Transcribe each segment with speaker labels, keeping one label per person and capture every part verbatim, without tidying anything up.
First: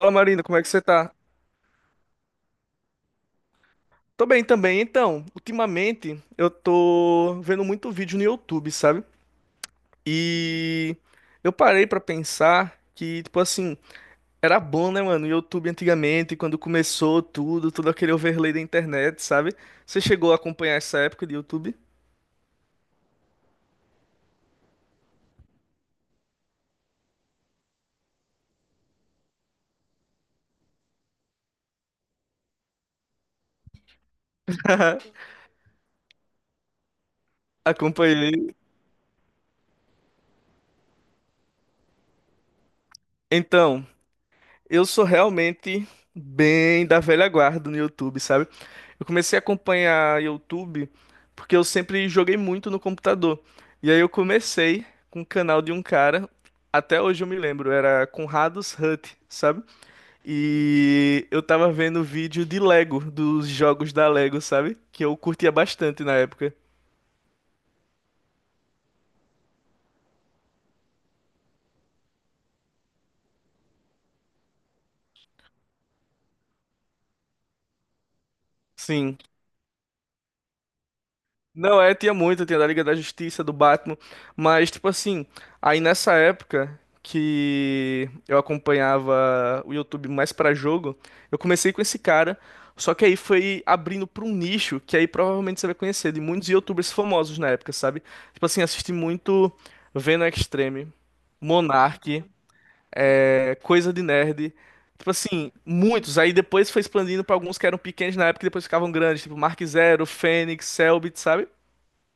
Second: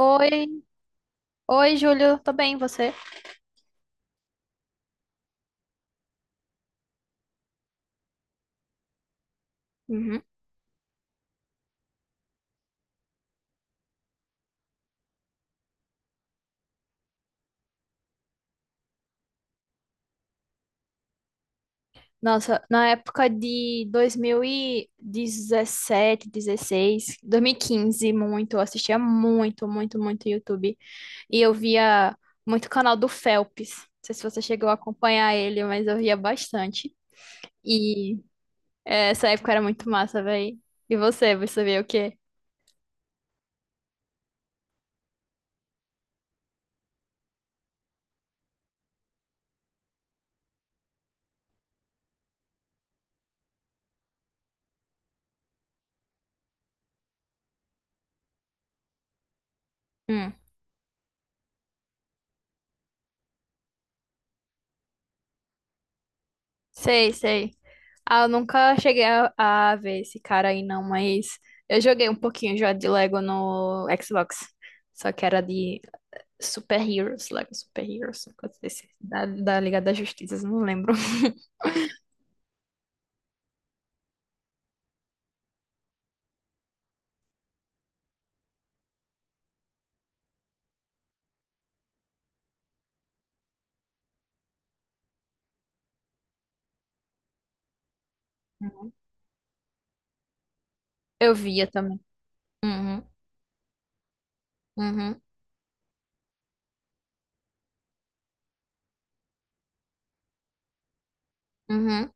Speaker 1: Fala Marina, como é que você tá?
Speaker 2: oi, Júlio, tô bem, e você?
Speaker 1: Tô bem também. Então, ultimamente eu tô vendo muito vídeo no YouTube, sabe?
Speaker 2: Uhum.
Speaker 1: E eu parei pra pensar que, tipo assim, era bom, né, mano? O YouTube antigamente, quando começou tudo, todo aquele overlay da internet, sabe? Você chegou a acompanhar essa época de YouTube?
Speaker 2: Nossa, na época de dois mil e dezessete, dezesseis, dois mil e quinze, muito, eu assistia muito, muito, muito YouTube. E eu via muito canal do Phelps. Não sei se você chegou a acompanhar ele, mas eu via bastante. E
Speaker 1: Acompanhei.
Speaker 2: é, essa época era muito massa, velho. E você, você via o quê?
Speaker 1: Então. Eu sou realmente bem da velha guarda no YouTube, sabe? Eu comecei a acompanhar YouTube porque eu sempre joguei muito no computador. E aí eu comecei com o canal de um cara, até hoje eu me lembro, era Conrados Hut, sabe?
Speaker 2: Hum,
Speaker 1: E eu tava vendo vídeo de Lego, dos jogos da Lego, sabe? Que eu curtia bastante na época.
Speaker 2: sei, sei. Ah, eu nunca cheguei a, a ver esse cara aí, não, mas eu joguei um pouquinho já de Lego no Xbox. Só que era de Super Heroes, Lego Super Heroes, uma coisa desse,
Speaker 1: Sim.
Speaker 2: da, da Liga da Justiça, não lembro.
Speaker 1: Não, é, tinha muito, tinha da Liga da Justiça, do Batman, mas tipo assim, aí nessa época que eu acompanhava o YouTube mais pra jogo, eu comecei com esse cara, só que aí foi abrindo pra um nicho que aí provavelmente você vai conhecer de muitos YouTubers famosos na época, sabe? Tipo assim, assisti muito Venom Extreme,
Speaker 2: Eu via também.
Speaker 1: Monark,
Speaker 2: Uhum,
Speaker 1: é, Coisa de Nerd, tipo
Speaker 2: uhum,
Speaker 1: assim, muitos. Aí depois foi expandindo pra alguns que eram pequenos na época e depois ficavam grandes, tipo Mark Zero, Fênix, Selbit, sabe?
Speaker 2: uhum.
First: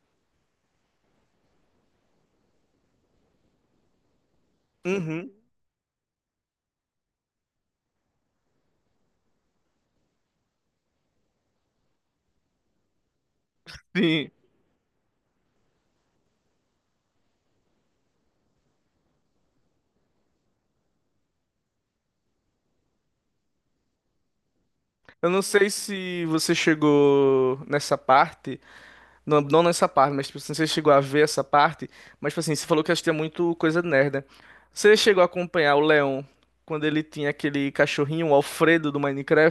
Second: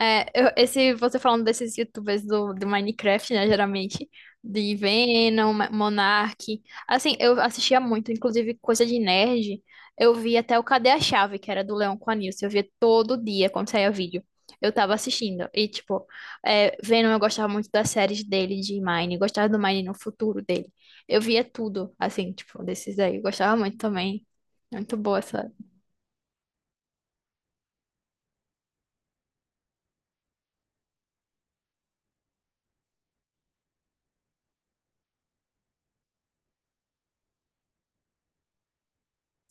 Speaker 2: É, eu- esse, você falando desses youtubers do, do Minecraft, né, geralmente, de
Speaker 1: Uhum,
Speaker 2: Venom, Ma- Monark, assim, eu assistia muito, inclusive coisa de nerd, eu via até o Cadê a Chave, que era do Leão com a Nilce, eu via todo dia quando saía vídeo,
Speaker 1: sim.
Speaker 2: eu tava assistindo, e tipo, é, Venom eu gostava muito das séries dele de Mine, gostava do Mine no futuro dele, eu via tudo, assim, tipo, desses aí, eu gostava muito também, muito boa.
Speaker 1: Eu não sei se você chegou nessa parte, não, não nessa parte, mas tipo, se você chegou a ver essa parte, mas tipo assim, você falou que assistia muito coisa nerd, né? Você chegou a acompanhar o Leon quando ele tinha aquele cachorrinho, o Alfredo do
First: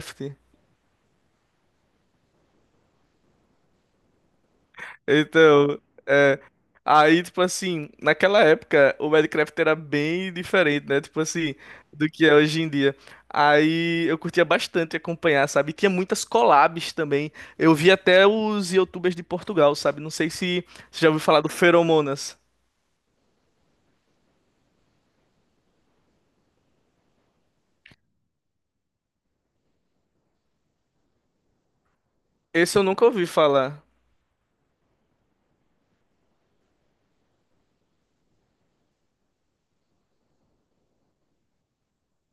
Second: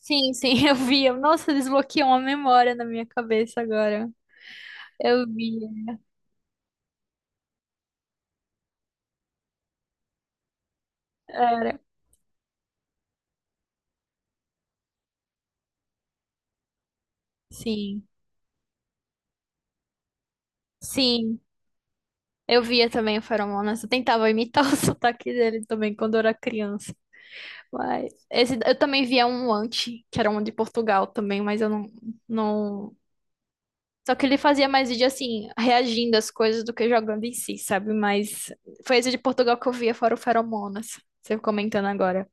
Speaker 2: Sim, sim, eu vi. Nossa, desbloqueou uma memória na minha cabeça agora. Eu
Speaker 1: Então,
Speaker 2: via.
Speaker 1: é. Aí, tipo assim, naquela época o Minecraft era bem diferente, né? Tipo assim,
Speaker 2: Era.
Speaker 1: do que é hoje em dia. Aí eu curtia bastante acompanhar, sabe? Tinha muitas collabs também. Eu vi
Speaker 2: Sim.
Speaker 1: até os YouTubers de Portugal, sabe? Não sei se você já ouviu
Speaker 2: Sim.
Speaker 1: falar do Feromonas.
Speaker 2: Eu via também o Feromonas. Eu tentava imitar o sotaque dele também quando eu era criança. Mas esse, eu também via um anti, que era um de Portugal também, mas eu não,
Speaker 1: Esse eu
Speaker 2: não...
Speaker 1: nunca ouvi falar.
Speaker 2: Só que ele fazia mais vídeo assim, reagindo às coisas do que jogando em si, sabe? Mas foi esse de Portugal que eu via, fora o Feromonas. Você comentando agora.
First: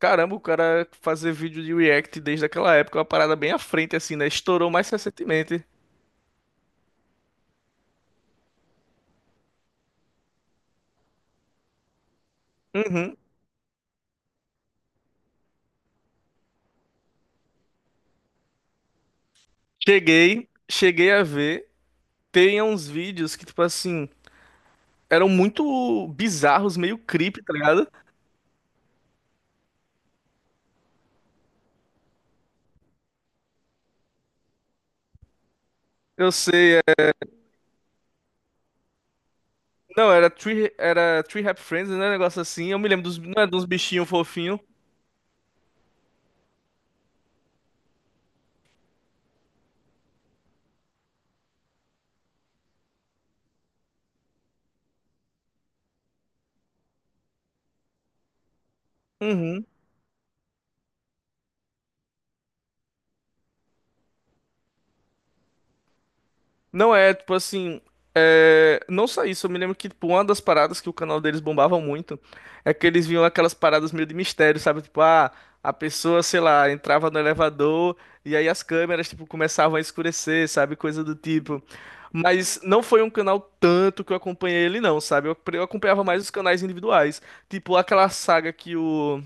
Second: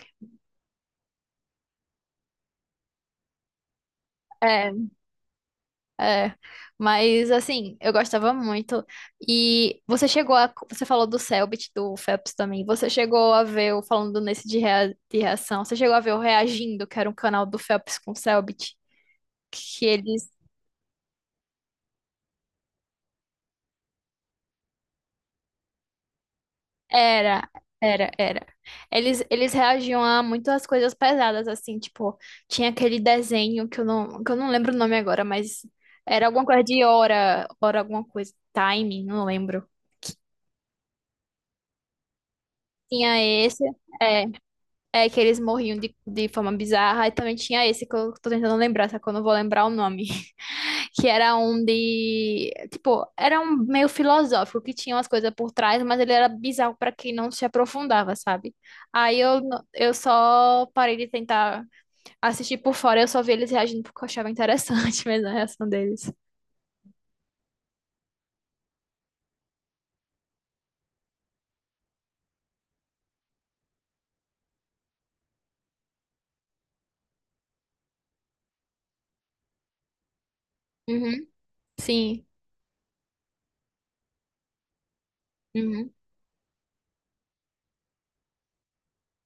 Speaker 1: Caramba, o cara fazer vídeo de React desde aquela época, é uma parada bem à frente, assim, né?
Speaker 2: É,
Speaker 1: Estourou mais recentemente.
Speaker 2: É, mas assim, eu gostava muito. E você chegou a. Você falou do Selbit, do Phelps também. Você
Speaker 1: Uhum.
Speaker 2: chegou a ver, o falando nesse de, rea- de reação, você chegou a ver o Reagindo, que era um canal do Phelps com o Selbit, que eles.
Speaker 1: Cheguei, cheguei a ver. Tem uns vídeos que, tipo assim, eram muito bizarros, meio creepy,
Speaker 2: Era,
Speaker 1: tá ligado?
Speaker 2: era, era. Eles, eles reagiam a muitas coisas pesadas, assim, tipo, tinha aquele desenho que eu não, que eu não lembro o nome agora, mas era
Speaker 1: Eu
Speaker 2: alguma coisa
Speaker 1: sei.
Speaker 2: de hora, hora alguma coisa, time, não lembro.
Speaker 1: Não, era Tree, era Tree Happy Friends, né? Um negócio assim. Eu me lembro
Speaker 2: Tinha
Speaker 1: dos, não é,
Speaker 2: esse.
Speaker 1: dos bichinhos
Speaker 2: é,
Speaker 1: fofinhos.
Speaker 2: É que eles morriam de, de forma bizarra. E também tinha esse que eu tô tentando lembrar, só que eu não vou lembrar o nome. Que era um de. Tipo, era um meio filosófico, que tinha umas coisas por trás, mas ele era bizarro pra quem não se aprofundava, sabe? Aí eu, n-
Speaker 1: Uhum.
Speaker 2: eu só parei de tentar assistir por fora, eu só vi eles reagindo porque eu achava interessante mesmo a reação deles.
Speaker 1: Não é, tipo assim. É, não só isso, eu me lembro que, tipo, uma das paradas que o canal deles bombava muito é que eles vinham aquelas paradas meio de mistério, sabe? Tipo, ah, a pessoa, sei lá, entrava no elevador e aí as câmeras, tipo, começavam a escurecer, sabe? Coisa do
Speaker 2: Uhum.
Speaker 1: tipo.
Speaker 2: Sim.
Speaker 1: Mas não foi um canal tanto que eu acompanhei ele, não, sabe? Eu, eu
Speaker 2: Uhum.
Speaker 1: acompanhava mais os canais individuais. Tipo, aquela saga que o.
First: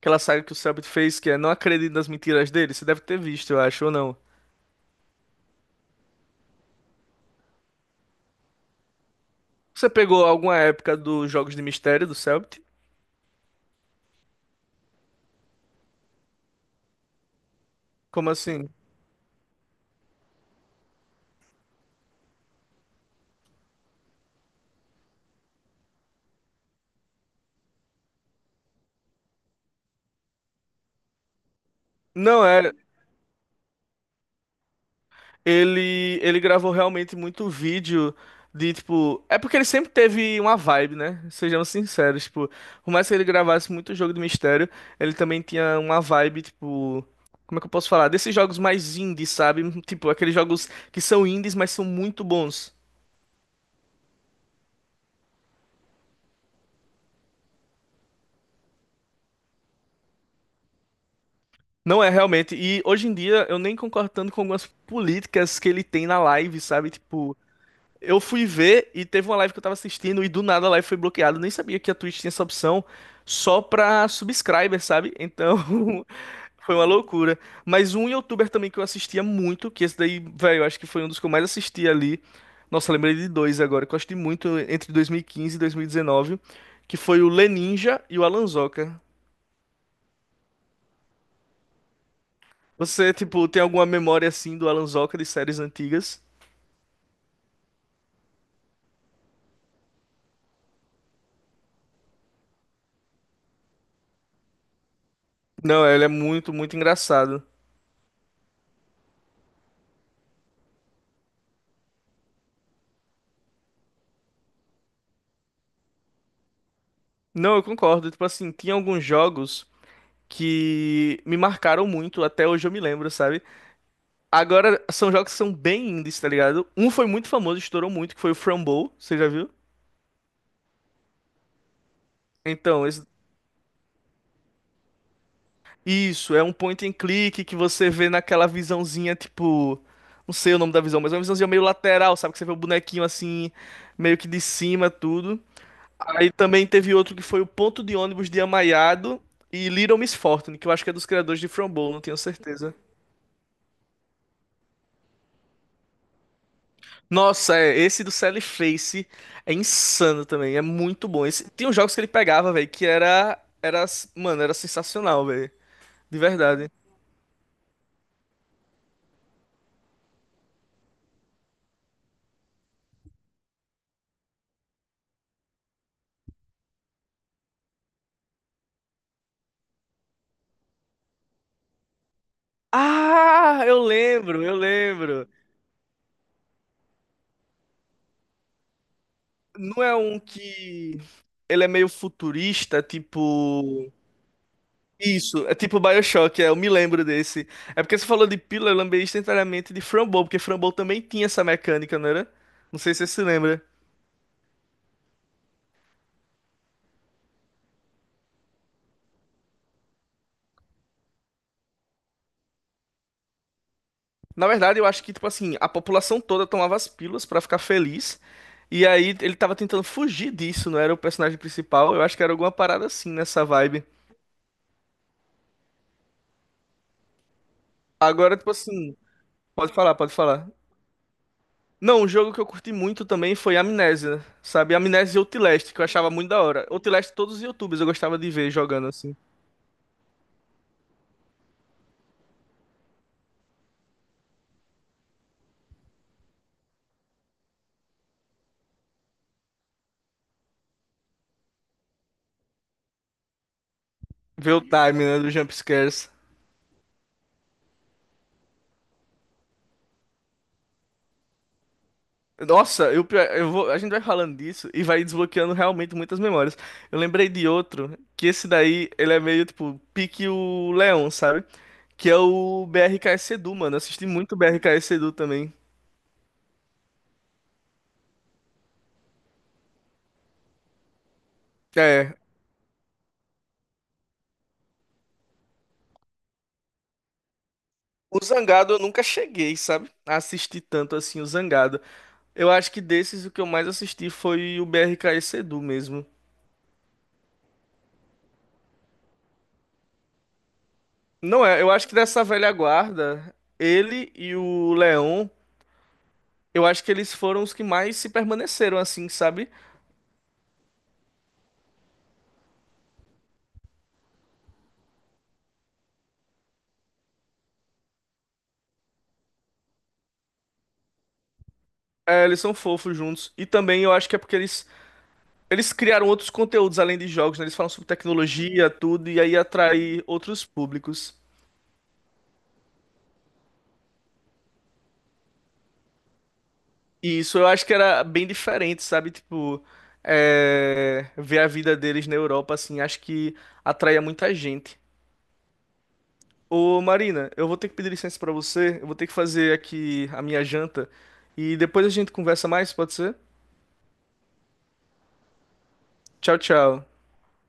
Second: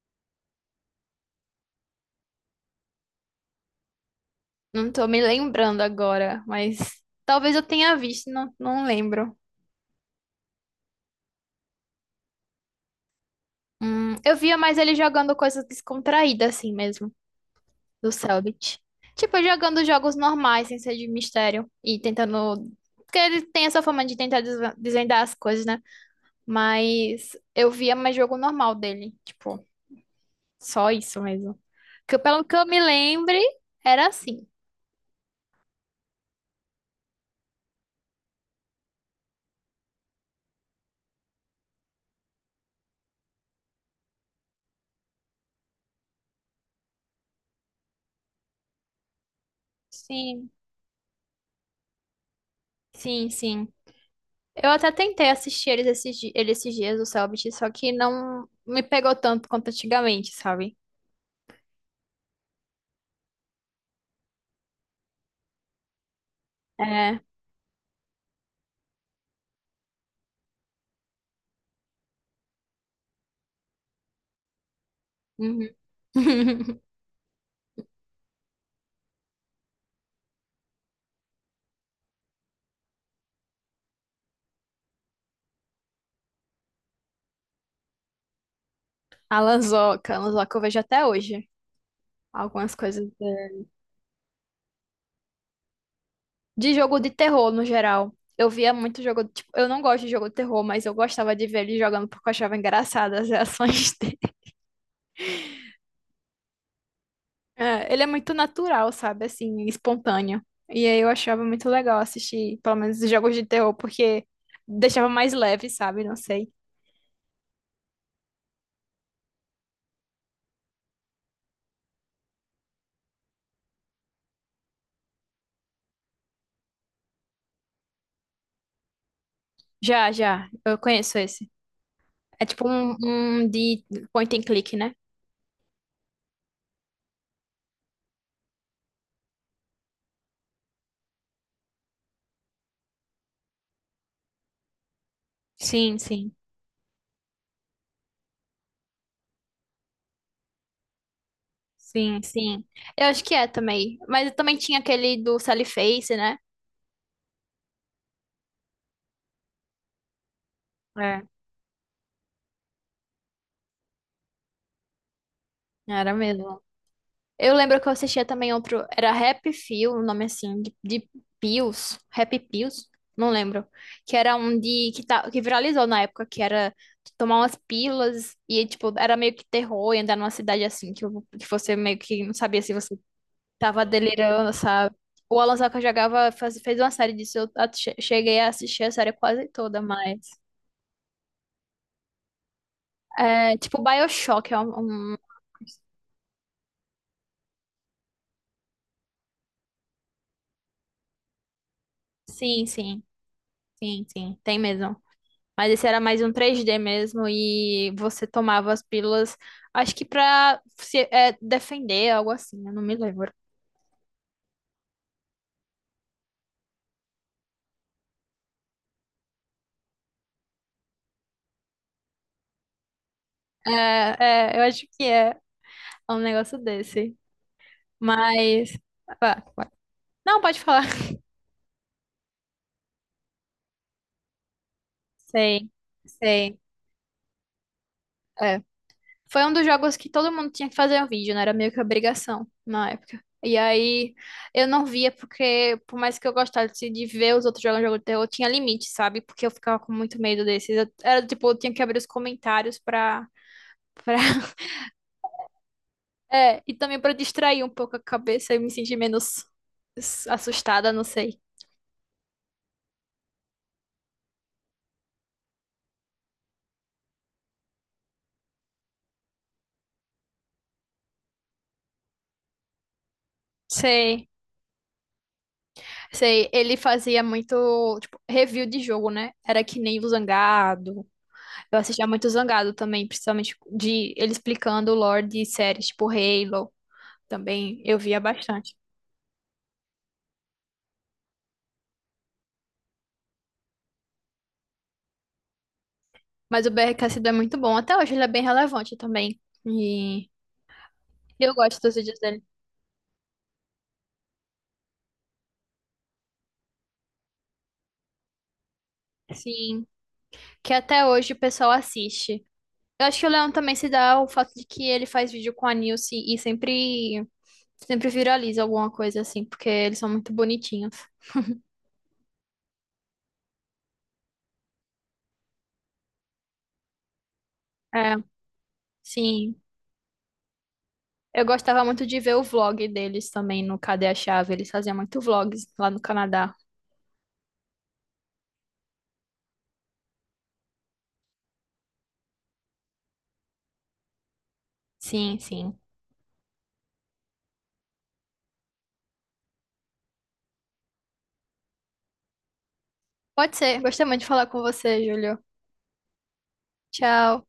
Speaker 1: Aquela saga que o Selbit fez, que é Não Acredito nas Mentiras dele, você deve ter visto, eu acho, ou não?
Speaker 2: Não tô me lembrando agora, mas talvez eu tenha visto, não, não lembro.
Speaker 1: Você pegou alguma época dos Jogos de Mistério do Cellbit?
Speaker 2: Hum, eu via mais ele jogando coisas descontraídas, assim mesmo, do
Speaker 1: Como assim?
Speaker 2: Cellbit. Tipo, jogando jogos normais, sem ser de mistério. E tentando. Porque ele tem essa forma de tentar desva- desvendar as coisas, né? Mas eu via mais jogo normal dele. Tipo, só isso mesmo. Que, eu- pelo
Speaker 1: Não,
Speaker 2: que eu
Speaker 1: é.
Speaker 2: me lembre, era assim.
Speaker 1: Ele, ele gravou realmente muito vídeo de, tipo. É porque ele sempre teve uma vibe, né? Sejamos sinceros, tipo. Por mais que ele gravasse muito jogo de mistério, ele também tinha uma vibe, tipo. Como é que eu posso falar? Desses jogos mais indies, sabe? Tipo, aqueles
Speaker 2: Sim,
Speaker 1: jogos que são indies, mas são muito bons.
Speaker 2: sim, sim. Eu até tentei assistir eles esses, di- ele esses dias, o Cellbit, só que não me pegou tanto quanto antigamente, sabe?
Speaker 1: Não é realmente. E hoje em dia eu nem concordo tanto com algumas políticas que ele tem na live, sabe?
Speaker 2: É.
Speaker 1: Tipo. Eu fui ver e teve uma live que eu tava assistindo e do nada a live foi bloqueada. Eu nem sabia que a Twitch tinha essa opção só pra subscriber, sabe? Então
Speaker 2: Uhum.
Speaker 1: foi uma loucura. Mas um youtuber também que eu assistia muito, que esse daí, velho, eu acho que foi um dos que eu mais assisti ali. Nossa, eu lembrei de dois agora, que eu assisti muito entre dois mil e quinze e dois mil e dezenove, que foi o Leninja e o Alanzoca.
Speaker 2: A Lanzoca, a Lanzoca eu vejo até hoje. Algumas coisas
Speaker 1: Você, tipo, tem
Speaker 2: de,
Speaker 1: alguma memória assim do Alanzoca de séries antigas?
Speaker 2: de jogo de terror no geral. Eu via muito jogo, tipo, eu não gosto de jogo de terror, mas eu gostava de ver ele jogando porque eu achava engraçadas as reações dele.
Speaker 1: Não, ele é muito, muito engraçado.
Speaker 2: É, ele é muito natural, sabe? Assim, espontâneo. E aí eu achava muito legal assistir, pelo menos, os jogos de terror, porque deixava mais leve, sabe? Não sei.
Speaker 1: Não, eu concordo. Tipo assim, tinha alguns jogos que me marcaram muito, até hoje eu me lembro, sabe? Agora, são jogos que são bem indies, tá ligado? Um foi muito famoso, estourou muito, que foi o Frumble, você já viu?
Speaker 2: Já, já, eu conheço esse. É tipo
Speaker 1: Então,
Speaker 2: um,
Speaker 1: esse
Speaker 2: um de point and click, né?
Speaker 1: isso, é um point and click que você vê naquela visãozinha, tipo. Não sei o nome da visão, mas é uma visãozinha meio lateral, sabe? Que você vê o bonequinho assim, meio que de cima, tudo.
Speaker 2: Sim,
Speaker 1: Aí
Speaker 2: sim.
Speaker 1: também teve outro que foi o Ponto de Ônibus de Amaiado e Little Miss Fortune, que eu acho que é dos criadores de Frumble, não tenho
Speaker 2: Sim, sim.
Speaker 1: certeza.
Speaker 2: Eu acho que é também. Mas também tinha aquele do Sally Face, né?
Speaker 1: Nossa, é, esse do Sally Face é insano também, é muito
Speaker 2: É.
Speaker 1: bom. Esse, tem uns jogos que ele pegava, velho, que era, era, mano, era sensacional, velho,
Speaker 2: Era
Speaker 1: de
Speaker 2: mesmo.
Speaker 1: verdade.
Speaker 2: Eu lembro que eu assistia também outro. Era Rap Feel, o nome assim, de, de Pills. Rap Pills? Não lembro. Que era um de. Que, tá, que viralizou na época, que era tomar umas pílulas e, tipo, era meio que terror e andar numa cidade assim, que, o- que você meio que não sabia se você
Speaker 1: Ah, eu
Speaker 2: tava
Speaker 1: lembro,
Speaker 2: delirando,
Speaker 1: eu
Speaker 2: sabe?
Speaker 1: lembro.
Speaker 2: O Alan Saka jogava, faz- fez uma série disso. Eu a- che- cheguei a assistir a série quase toda,
Speaker 1: Não é
Speaker 2: mas.
Speaker 1: um que ele é meio futurista,
Speaker 2: É, tipo
Speaker 1: tipo
Speaker 2: Bioshock, é um, um-
Speaker 1: isso, é tipo BioShock, é, eu me lembro desse. É porque você falou de pílula, eu lembrei instantaneamente de Framboesa, porque Framboesa também tinha essa mecânica, não era?
Speaker 2: Sim,
Speaker 1: Não sei se
Speaker 2: sim,
Speaker 1: você se lembra.
Speaker 2: sim, sim, tem mesmo. Mas esse era mais um três D mesmo e você tomava as pílulas, acho que pra se é, defender, algo assim, eu não me lembro.
Speaker 1: Na verdade, eu acho que, tipo assim, a população toda tomava as pílulas pra ficar feliz. E aí ele tava tentando fugir disso, não era o personagem principal. Eu acho que era alguma parada assim nessa
Speaker 2: É,
Speaker 1: vibe.
Speaker 2: é, eu acho que é um negócio desse.
Speaker 1: Agora, tipo
Speaker 2: Mas...
Speaker 1: assim,
Speaker 2: ah, vai.
Speaker 1: pode falar, pode
Speaker 2: Não,
Speaker 1: falar.
Speaker 2: pode falar.
Speaker 1: Não, um jogo que eu curti muito também foi Amnésia, sabe? Amnésia e
Speaker 2: Sei,
Speaker 1: Outlast, que eu achava muito da
Speaker 2: sei.
Speaker 1: hora. Outlast, todos os YouTubers eu gostava de ver
Speaker 2: é.
Speaker 1: jogando assim.
Speaker 2: Foi um dos jogos que todo mundo tinha que fazer um vídeo, né? Era meio que obrigação na época. E aí eu não via porque, por mais que eu gostasse de ver os outros jogando jogo de terror, tinha limite, sabe? Porque eu ficava com muito medo desses. Eu- era do tipo, eu tinha que abrir os comentários pra, pra...
Speaker 1: Ver o time, né, dos jumpscares.
Speaker 2: É, e também pra distrair um pouco a cabeça e me sentir menos s- assustada, não sei.
Speaker 1: Nossa, eu, pior eu vou, a gente vai falando disso e vai desbloqueando realmente muitas memórias. Eu lembrei de outro, que esse daí, ele é meio tipo pique o Leão, sabe? Que é o B R K S Edu, mano. Eu assisti
Speaker 2: Sei,
Speaker 1: muito B R K S Edu também.
Speaker 2: sei. Ele fazia muito, tipo, review de jogo, né? Era que nem o Zangado. Eu assistia
Speaker 1: É,
Speaker 2: muito Zangado também, principalmente de ele explicando o lore de séries tipo Halo, também eu via
Speaker 1: o Zangado
Speaker 2: bastante.
Speaker 1: eu nunca cheguei, sabe? A assistir tanto assim o Zangado. Eu acho que desses o que eu mais assisti foi o B R K S Edu mesmo.
Speaker 2: Mas o B R Cassidy é muito bom, até hoje ele é bem relevante também. E
Speaker 1: Não
Speaker 2: eu
Speaker 1: é, eu
Speaker 2: gosto
Speaker 1: acho
Speaker 2: dos
Speaker 1: que
Speaker 2: vídeos
Speaker 1: dessa
Speaker 2: dele.
Speaker 1: velha guarda, ele e o Leon, eu acho que eles foram os que mais se permaneceram assim, sabe?
Speaker 2: Sim, que até hoje o pessoal assiste. Eu acho que o Leão também se dá o fato de que ele faz vídeo com a Nilce e sempre sempre viraliza alguma coisa assim, porque eles são muito bonitinhos.
Speaker 1: É, eles são fofos juntos. E também eu acho que é porque eles, eles criaram outros conteúdos além de jogos, né? Eles falam sobre
Speaker 2: É,
Speaker 1: tecnologia, tudo, e aí
Speaker 2: sim.
Speaker 1: atrai outros públicos.
Speaker 2: Eu gostava muito de ver o vlog deles também no Cadê a Chave. Eles faziam muito vlogs lá no Canadá.
Speaker 1: E isso eu acho que era bem diferente, sabe? Tipo, é, ver a vida deles na Europa, assim, acho que atraía muita gente.
Speaker 2: Sim, sim.
Speaker 1: Ô, Marina, eu vou ter que pedir licença pra você, eu vou ter que fazer aqui a minha janta, e depois a gente conversa mais, pode ser?
Speaker 2: Pode ser. Gostei muito de falar com você, Júlio.
Speaker 1: Tchau, tchau.
Speaker 2: Tchau.